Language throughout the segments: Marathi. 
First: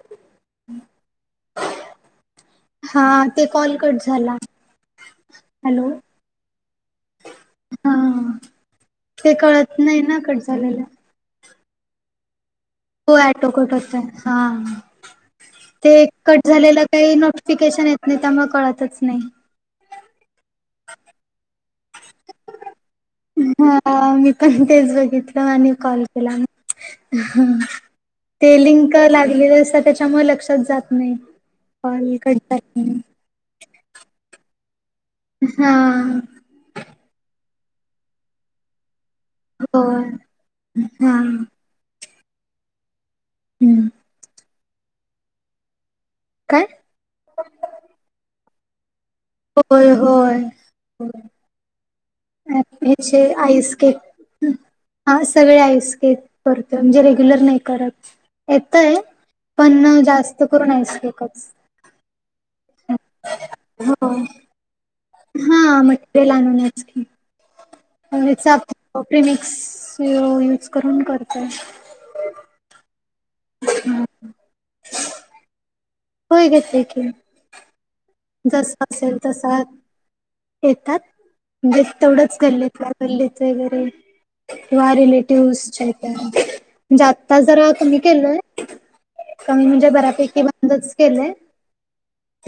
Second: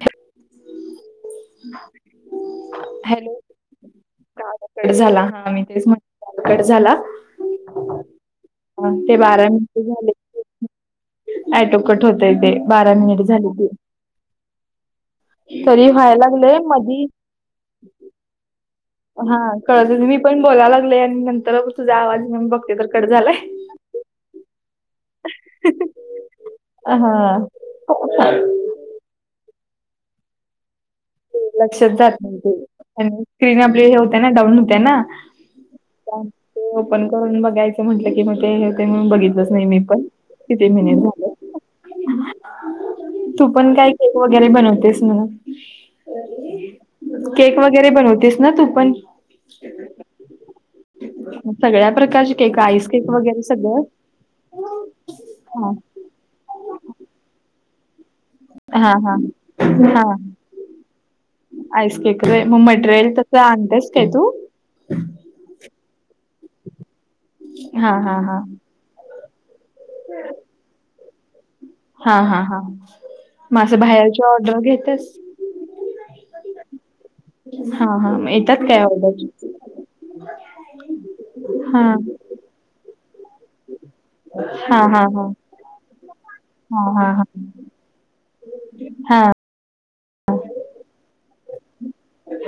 हम् [inaudible] ह [inaudible] हॅलो ते कॉल कट झाला कॉल कट झाला. हा मी तेच म्हणल कॉल कट झाला. ह ह ह. ते कळत नाही ना. कट झालेला. अटो कट होतय ते. बारा हो मिनिट झाले अटोकट ते हातय. हा. तरी ते व्हायला कट लागलंय झालेलं मधी काही नोटिफिकेशन येत नाही. त्यामुळे कळतच नाही. हा कळतच, मी पण बोला लागले. आणि नंतर तुझा आवाज येऊन बघते तर कट झालाय हा मी पण तेच बघितलं. आणि कॉल केला. हा ह ते लिंक लागलेले असते. त्याच्यामुळे लक्षच जात नाही हो लक्षच कॉल जात कट नाही ते. झाला म्हणून आणि स्क्रीन आपले हे होत ना. डाऊन होत ना. हा. ते ओपन करून बघायचं म्हटलं कि, म ते होते म्हणून बघित बघत नाही मी पण, होय किती मनिट हा झाले. हम्म तू पण काय, केक वगैरे बनवतेस म्हण. काय. केक वगैरे बनवतेस ना तू पण? होय, होय. सगळ्या प्रकारचे केक आईस केक हिचे वगैरे आईस सगळं केक हा सगळे आईस केक. म्हणजे रेग्युलर नाही करत. हा येतय हा. पण हा जास्त करूनच [unintelligible] एकच.. आईस केकरेर मग मट्रेल तसं आणतेस काय हो. तू? हा मटरेल आणण्यातच की. हा हा हा म्हिच आप पीमिक्स यूज करून करतोय. हा, हा, हा म बाहेरची ऑर्डर घेतस? होय घेेते की. हा, हा येतात काय जसं असेल ऑर्डर? तसा येतात हा बस तेवढंच गल्लीतल्या गल्लीत वगैरे. हा किंवा हा हा हा रिलेटिव्हसच्या हा हा आत्ता जरा तुम्ही केलय? हा कमी म्हणजे बऱ्यापैकी बंदच केलंय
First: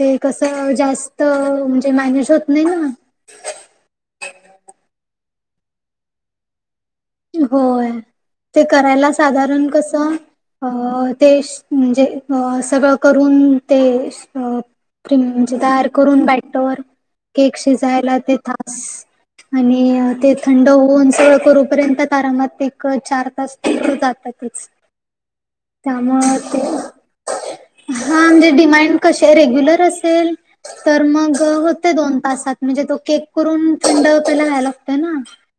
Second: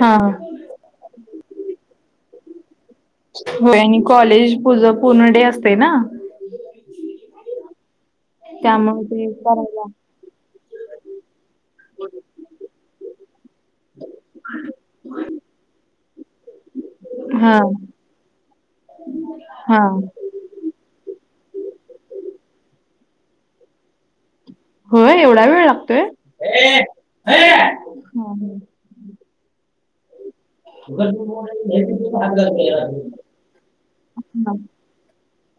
हा कस जास्त तर म्हणजे मॅनेज होत नाही ना. होय आणि कॉलेज पूज पूर्ण डे असतेना. होय ते त्यामुळे करायला ते साधारण करायला कस. अ ते म्हणजे सगळं करून ते त म्हणजे तयार करून बॅटर केक हा शिजयला ते तास आणि हा ते थंड होऊन सगळ करूपर्यंत ते आरामात एक, चार तास जातातच. होय एवढा वेळ लागतोय? त्यामुळ ते हा म्हणजे डिमांड कशे य रेग्युलर असेल. तर मग होते दोन तासात म्हणजे तो केक करून थंड त्याला वहयला लागतेना..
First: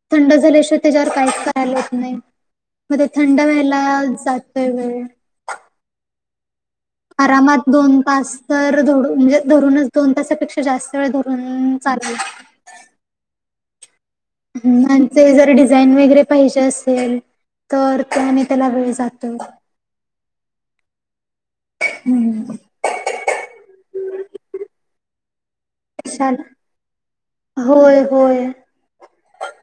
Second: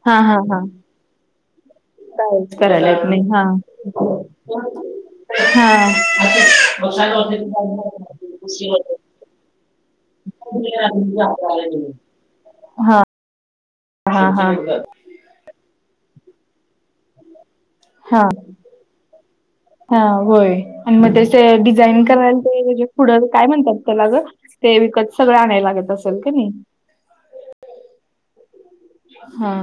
हा, हा, हा. त्याच्यावर काहीच करायला होत नाही कायच करायला मग येत ते नाही थंड हा हा. व्हायला जाते वेळ. हा.. आरामात दोन तास तर धरुन म्हणजे धरूनच दोन तासापेक्षा जास्त वेळ धरून चालेल. हा... हा मुलांचे जर डिझाईन वगैरे पाहिजे असेल. तर हा त्यानी त्याला वेळ जातोय. हा होय आणि मग तसे डिझाईन करायला ते पुढं काय म्हणतात त्याला ग ते विकत सगळं आणायला लागत असेल का कशाल नाही. होय, होय. हा..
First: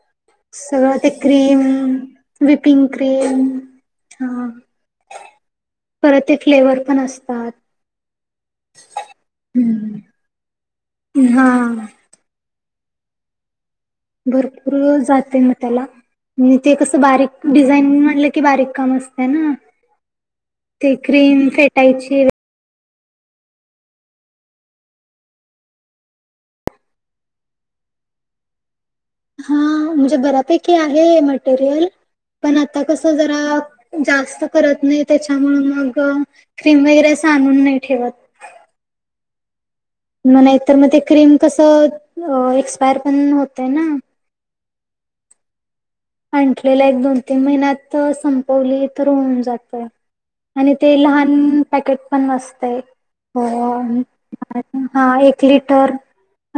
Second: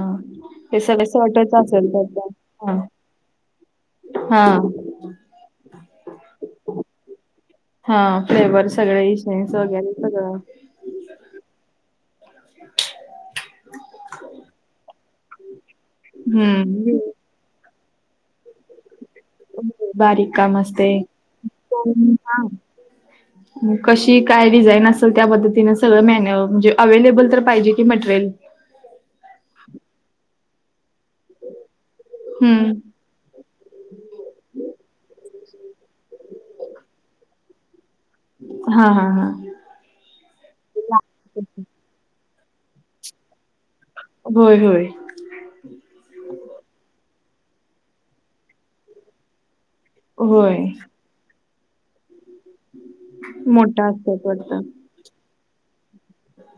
सगळं ते सॉर्टच क्रीम, असेल त्यात हा विपिंग क्रीम. हा... परत ते फ्लेवर पण असतात. हा फ्लेवर सगळे इसेन्स वगैरे सगळं हा... [unintelligible] भरपूर जाते मग त्याला आणि ते हम्म कसं बारीक डिझाईन म्हटलं की बारीक काम असत. ना बारीक काम असते ते क्रीम फेटायची हा. कशी काय डिझाईन असेल त्या पद्धतीने सगळं मॅन म्हणजे अवेलेबल तर पाहिजे की मटेरियल. हा म्हणजे बऱ्यापैकी आहे मटेरियल पण आता हम्म कस जरा जास्त करत नाही त्याच्यामुळे मग. क्रीम वगैरे असं आणून नाही ठेवत. हा, हा, हा. म नाहीतर मग ते क्रीम कसं एक्सपायर पण होतय ना होय होय आणलेला एक दोन तीन महिन्यात संपवली तर होऊन जातय होय आणि ते लहान पॅकेट पण वास्ते हो मोठा असतात वाटतं हा एक लिटर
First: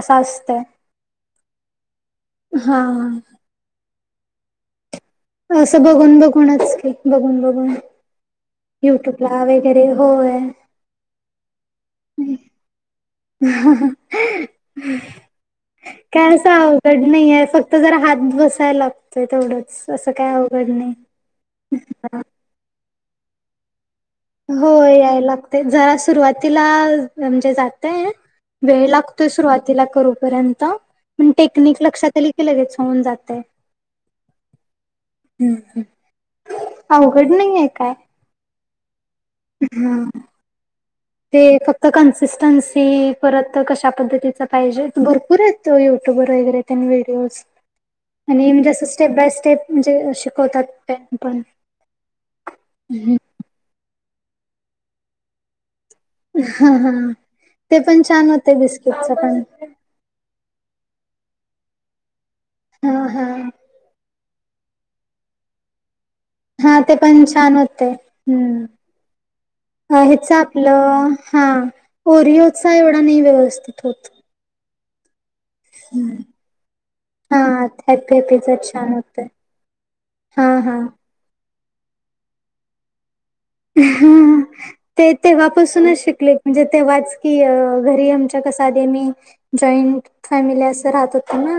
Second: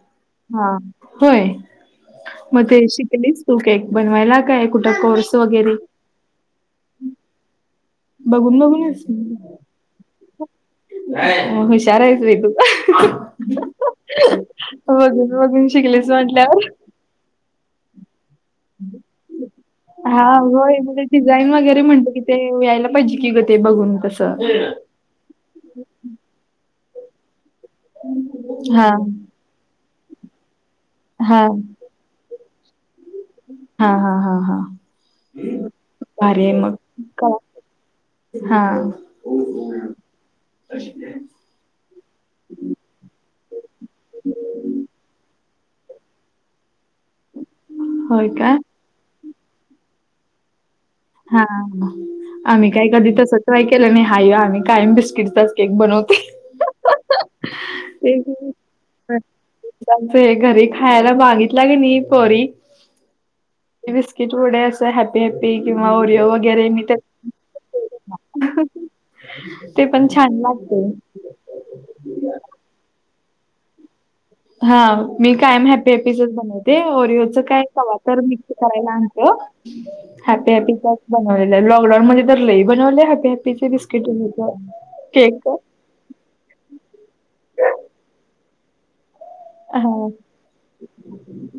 अस हा होय मग ते हा शिकलीस तू केक बनवायला काय कुठं कोर्स वगैरे असं बघून बघूनच की बघून बघून बघून बघूनस युट्यूबला वगैरे होय. हुशारयच तू का बघर बघून शिकलेस म्हटल्यावर क नाही आहे फक्त जर हात बस काय लागतय तेवढंच असं हा काय होय अवघडणे म्हणजे डिझाईन वगैरे म्हणतो की ते यायला पाहिज की ग ते बघून तस हो याय लागते जरा सुरुवातीला म्हणजे जात वेळ हा लागतोय सुरु आज हा टेिक लक्षात लेात हा हा हा हा अरे मग अवघड काय हा हम ते फक्त कन्सिस्टन्सी परत कशा पद्धतीच पाहिजे भरपूर आहेत त युट्यूब वर वगैरे व्हिडिओज होय आणि का म्हणजे असं स्टेप बाय स्टेप म्हणजे शिकवतात त्यांनी पण हा आम्ही काय कधी तस ट्राय केलं नाही हा आम्ही काय बिस्किटचा केक बनवत हा हा ते पण छान होते बिस्किटच पण त्यांचं हे घरी खायला मागितलं ग नाही परी हा हा बिस्किट पुढे अस हॅपी हॅपी किंवा ओिओ हा ते पण छान होते ते हम् पण हेच छान लागते. आपलं हा ओरिओचा एवढा नाही व्यवस्थित होत हा मी कायम हॅप ते पीसेस बनवते ओरिओच हा काय हवा हॅपी तर मिक्स हॅपीच करायला छान आणत होत हा हॅपी हॅपीच हा बनवले आहे लॉकडाऊन मध्ये तर लही बनवले हॅपी हॅपी ह ते ते वापासूनच शिकले म्हणजे तेव्हाच की घरी आमच्या कसा आध मी जॉईंट हां. फॅमिली असं राहत होत म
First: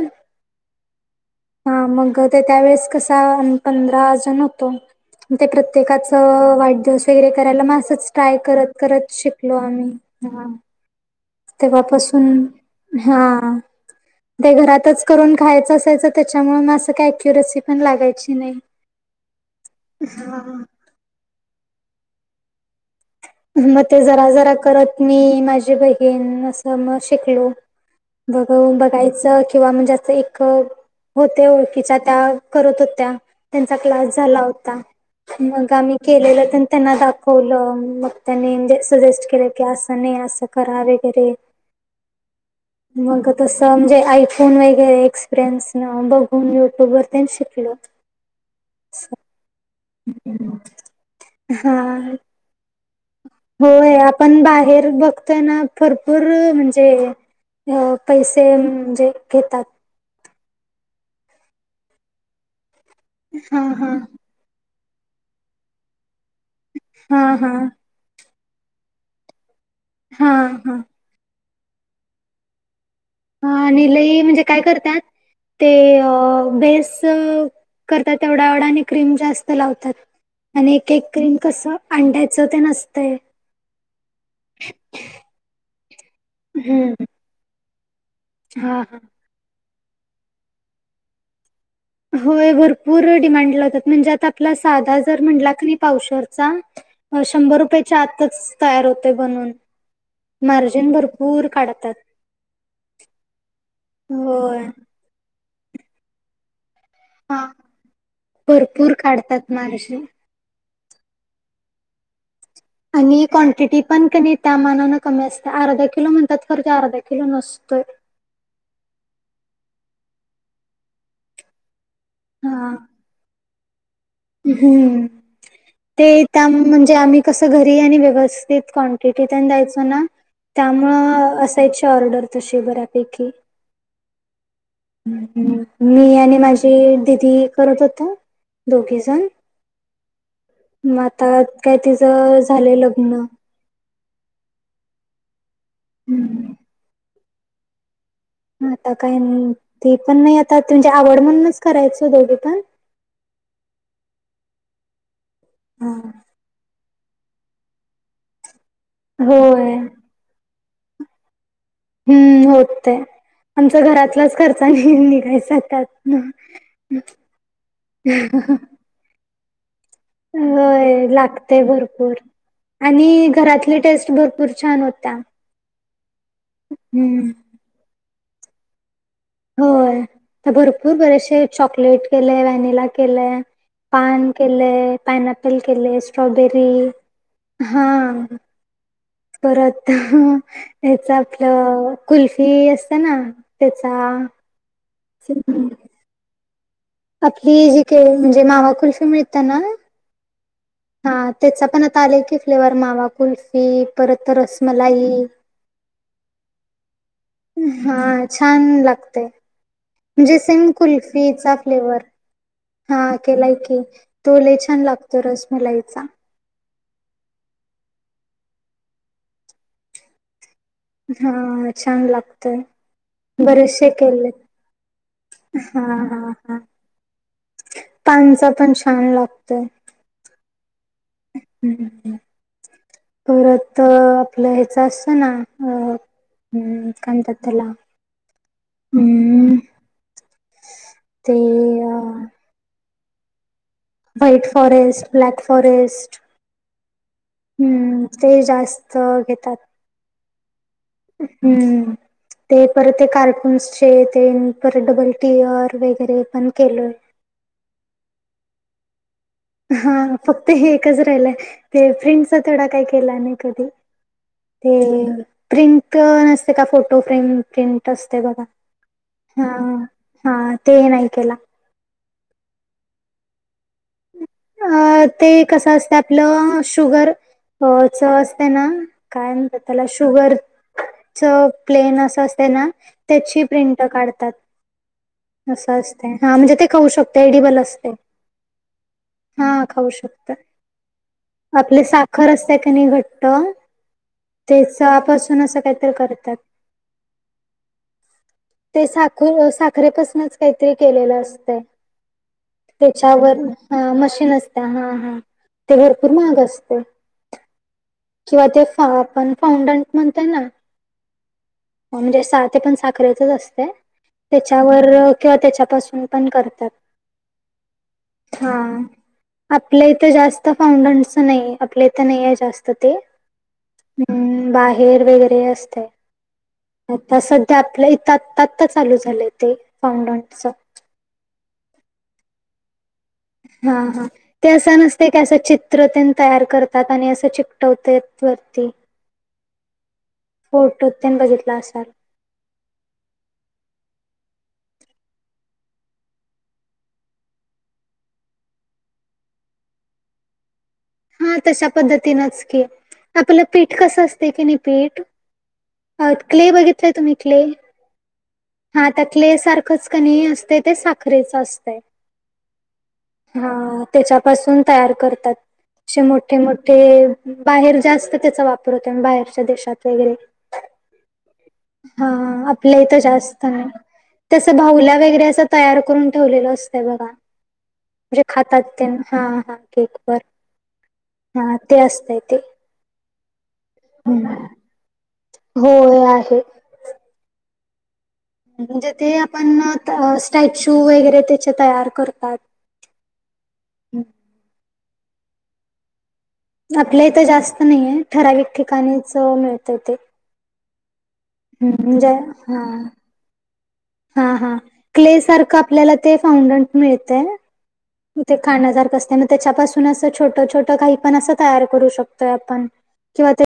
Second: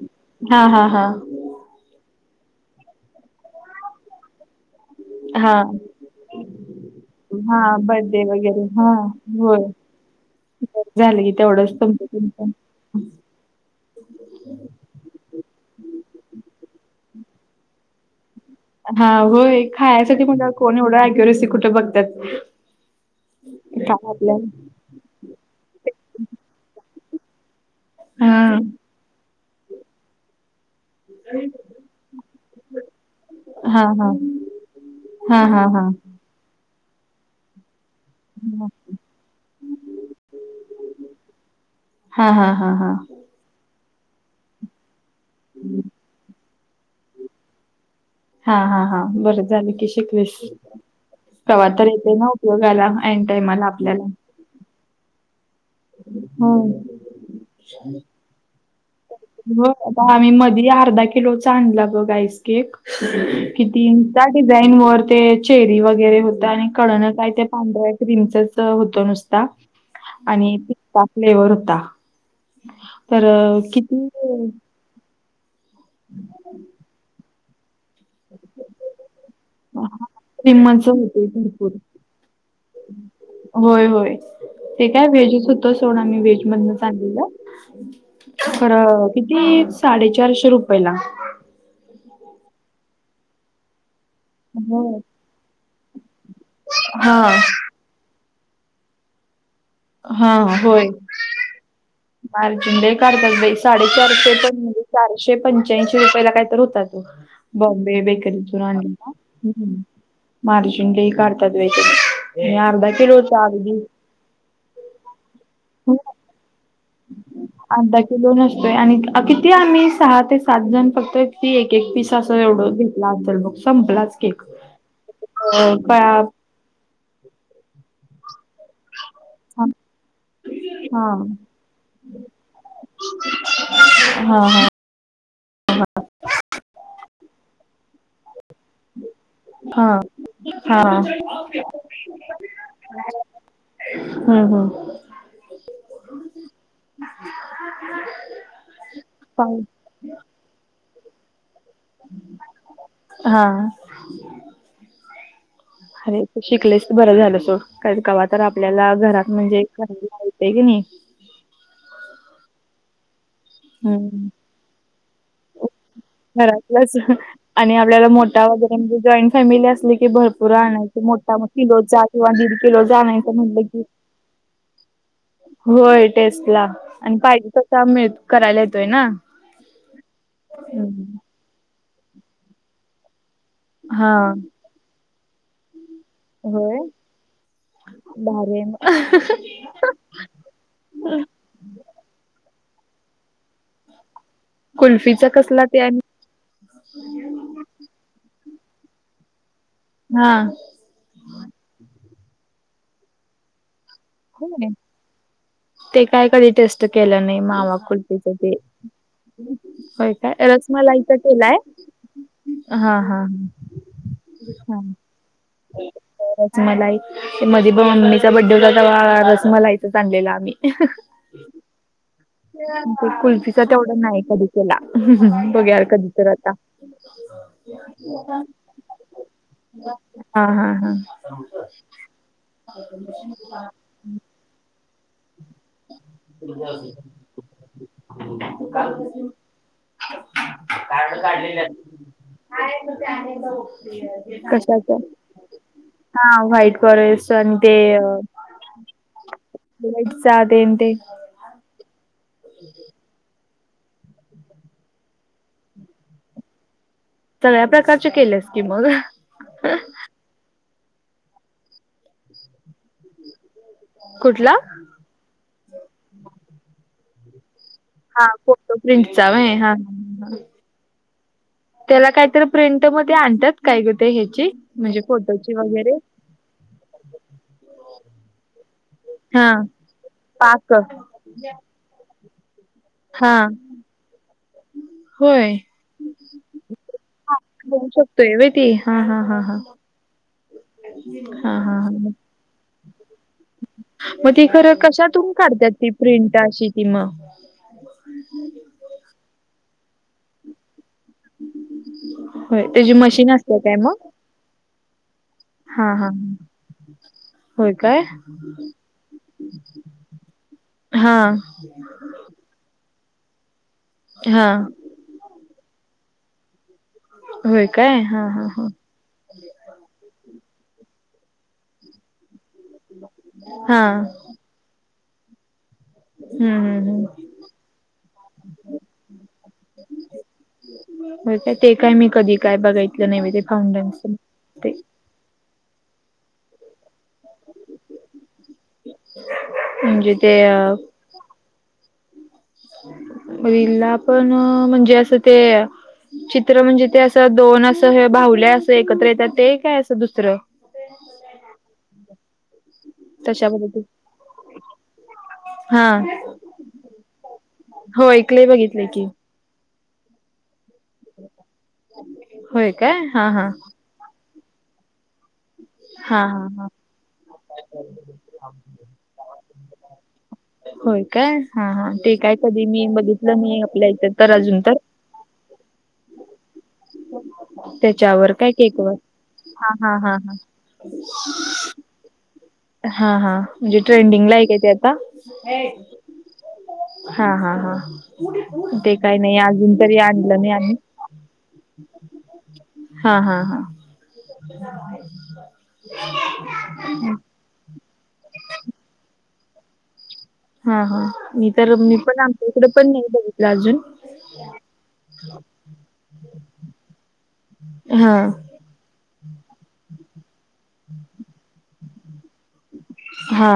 हां, हां, हां. हा मग ते त्या वेळेस कसा पंधरा जण होतो ते हां, प्रत्येकाच वाट स वगरे करायला हां. मंच बर्थडे ट्राय वगैरे करत हां, करत शिकलो होय. आम्ही ह बरं झालं क तेव्हापासून हा ते घरातच करून खायचं असायचं त्याच्यामुळे म असं काही अक्युरेसी पण लागायची नाही हा होय खायसाठी म्ह कोण एवढं ग्युरेसी कुठं बघतात मग ते जरा जरा करत मी माझी बहीण असं मग शिकलो बघ हां. बघायचं किंवा म्हणजेच एक होते ओळखीच्या त्या करत होत्या त्यांचा क्लास झाला होता हा हा मग हा आम्ही केलेलं त्यां त्यांना दाखवलं मग त्यांनी सजेस्ट केलं की असं नाही असं करा वगैरे हा हा हा हा मग तसं म्हणजे आयफोन वगैरे एक्सपिरियन्स बघून युट्यूब वर शिकल हा, हा, हा. बरंच झाल की शिकविश तवा हा तर येतयं ना उपयोगा. होय. आपण बाहेर - - तर बघतोय ना, भरपूर हो. म्हणजे पैसे म्हणजे हो. घेतात आता आम्ही मधी अर्धा किलोचा आणला बघ आईसकेक हा किती हा साठ - - डिझाईन वर ते चेरी वगैरे होत आणि कडण हा काय ते हा पांढराय क्रीमचच होत नुसता हा आणि हा पिस्ता फ्लेवर होता. [unintelligible] हा आणि किती लई म्हणजे काय करत्यात, ते बेस - - करत्यात एवढा एवढा आणि क्रीम जास्त लावत्यात. आणि क्रीमच एक एक होते क्रीम भरपूर कसं अंड्याचं तेन असतंय. होय, होय. ते काय व्हेजच होत सोडा मी व्हेजमधनच हम्म आणलेलं. हा हा. खरं किती साडेचारशे रुपयला. होय. भरपूर डिमांड लावतात म्हणजे आता- - आपला साधा जर म्हणला कनी हा पावशरचा शंभर रुपय - - आतच तयार होतयं बनून हा होय. मार्जिन भरपूर काढतात. मार्जिन लई काढतात बाई. साडेचारशे पण होय म्हणजे चारशे पंच्याऐंशी रुपयाला काय तर होता. हा बॉम्बे बेकरीतुन भरपूर आणलेला. काढतात हं. मार्जिन. मार्जिन लई काढतात बाई त्याच हे आर आणि कॉटिटी पण त्यामानान कमी असत्या. अर्धा किलो म्हणतात खर तो अर्धा किलो नसतोय. अर्धा किलो नसतोय आणि किती आम्ही सहा ते सात जण फक्त किती एक एक पीस असं हा एवढं घे तला तर बघ संपलाच. केक. हम्म. अ ते पळा त्या म्हणजे आम्ही कस घरी आणि व्यवस्थित कॉ टिटि तेन द्यायचो ना, हा त्यामुळं असायची ऑर्डर तशी बऱ्यापैकी. हा, हा. मी आणि माझी दिदी करत होतो. दोघ घीजण हा हा हा मग आता काय तिच झालंय लग्न. हंम, हंम. हम्म. [inaudible] आता काय मग हम्म ती पण नाही आता म्हणजे आवड म्हणूनच करायचं दोघी पण. हा. अरे तु शिकलेस बरं झालं सोड कवातर आपल्याला घरात म्हणजे होय करायला ये - - तय कनी. हम्म. होतयं. आमच हम्म. घरातलाच खर्चा निघायचा त्यातन. घरातलंच आणि आपल्याला मोठा वगैरे म्हणजे जॉईंट फॅमिली असली - - की भरपूर आणायचा होय मोठा लागतय किलोचा भरपूर किंवा दीड किलो आणायच आणि म्हटलं घरातली की टेस्ट भरपूर - - छान होता. होय टेस्टला आणि पाहिजे तसा मिळ करायला येतोय ना. होय. तर भरपूर हम्म. बरेचसे चॉकलेट केले, व्हॅनिला केलंय. हा पान केलयं, पायनॅपल केलयं, स्ट्रॉबेरी होय हा. [unintelligible] परत याच आपलं कुल्फी असत्याना त्याचा. कुल्फीचा कसला? ते आणि आपली जी [unintelligible] म्हणजे मावा कुल्फी मिळत्याना हा. हा. त्याचा पण आता आले की फ्लेवर मावा कुल्फी, परत होय रसमलाई. ते काय कधी टेस्ट केलं नाही. मावा हा कुलतीच ते. छान लागतय व्हय काय? म्हणजे सेम रसमलाईच कुल्फीचा केलाय? फ्लेवर हा केलाय की? तो लई छान हा लागतो रसमलाईचा रसमलाई ते मधी मम्मीचा बड्डे होता, तवा रसमलाईचाच आणलेला आम्ही हा छान लागतो. कुल्फीचा तेवढा नाही कधी केला? बघु या कधी तर आता पाणचा पण छान लागतोय. हा हा हा. हम्म परत आपलं ह्याचं असतं ना, अ हम् काय म्हणतात त्याला [unintelligible] हम्म ते अ हाय ते तर आहे करू. व्हाईट फॉरेस्ट, ब्लॅक फॉरेस्ट हा व्हाईट फॉरेस्ट आणि हूम् ते जास्त च घेतात. ब्राइड चा तेन ते हम्म ते परत ते कार टूनस चे ते न, परत डबल टी अर वगैरे पण केलय? सगळ्या प्रकारचे केल्यास की, मग हा फक्त हे एकच राहिलाय ते, प्रिंटचा तेवढा काय केला नाही कधी? कुठला? ते प्रिंट नसतय का? फोटो फ्रेम प्रिंट तसतय हा बघा फोटो प्रिंटचा हा व्हय हा ते नाही केला. त्याला काहीतरी प्रिंट मध्ये आणतात. काय गते ह्याची म्हणजे अ ते फोटोची वगैरे हो चव असते ना, काय हा म्हणत्यात त्याला शुगर पाक जो प्लेन अस असतय ना, हा त्याची प्रिंट काढतात. होय असं असतय, हा म्हणजे ते खाऊ शकताय, एडिबल असतय. [unintelligible] व्हय ते हा खाऊ शकताय, हा हा आपले हा साखर असत्या काय नाही घट्ट मग ती खरं कशातून तेचापासून असं काढतात ती काहीतरी करतात. प्रिंट अशी ती मग ते साखू साखरेपासूनच काहीतरी केलेलं असतय. होय त्याची मशीन तेच्यावर असते काय हा मग मशीन असत्या हा हा. ते हा हा भरपूर महाग असतय. होय काय? हा आपण फाऊडंट म्हणतय ना, हा म्हणजे स ते पण साखरेचच असतय. हा त्याच्यावर किंवा त्याच्यापासून पण करतात. होय काय हा हा हा. आपल्या इथे जास्त फाउंडटच नाही ए, आपल्या इथं नाही आहे जास्त ते हा हम्म बाहेर वगैरे असतय. हम्म हम्म आता हम्म सध्या आपल्या इथं, आता आता चालू झालंय ते, फाउंडट च होय काय? ते काय मी कधी काय बघाय हा हा. ते असं नसतय काय? असं चित्र तेन तयार करतात आणि असं चिकटवतेत वरती म्हणजे ते अ. फोटोत तेन बघितलं असाल. पहिला पण म्हणजे असं ते. चित्र म्हणजे ते असं, दोन असं हे बाहुल्या असं एकत्र येतात, ते काय अस दुसरं? हा तशा पद्धतीनच की, आपलं तशा पीठ पद्धती कसं असतय कनी, पीठ हा क्ले बघितलाय तुम्ही क्ले. नाही क्ले बघितलाय की खचकनी असतय, ते साखरेच असतय हा. त्याच्यापासून तयार करतात. असे हा मोठे हा हा मोठे बाहेर जास्त त्याचा वापर होतो बाहेरच्या देशात वगैरे होय काय हा ते काय कधी आपल्या मी इथ बघितलं जास्त नाही आहे आपल्या इथं तर ते अजून तर भावला वगैरे असं तयार करून ठेवलेलं अस जे त्याच्यावर काय खातात ते केकवर हा हा केक वर हा ते असतय ते हा हा म्हणजे ट्रेंडिंग ला आहे काय ते आता होय आहे हा हा हा म्हणजे ते काही नाही आपण अजून तरी आणलं नाही आम्ही स्टॅच्यू वगैरे त्याचे तयार करतात हा हा हा ह [inaudible] आपल्या इथ जास्त नाहीये ठराविक ठिकाणीच मिळतय ते हा हा मी तर मी म्हणजे पण हा आमच्याइकड पण नाही बघितलं अजून हा हा क्ले सारखं आपल्याला ते फाउंडेंट मिळतय हा ते खाण्यासारख असंतय मग त्याच्यापासून असं छोट छोट काही पण असं तयार करू शकतोय आपण किंवा हा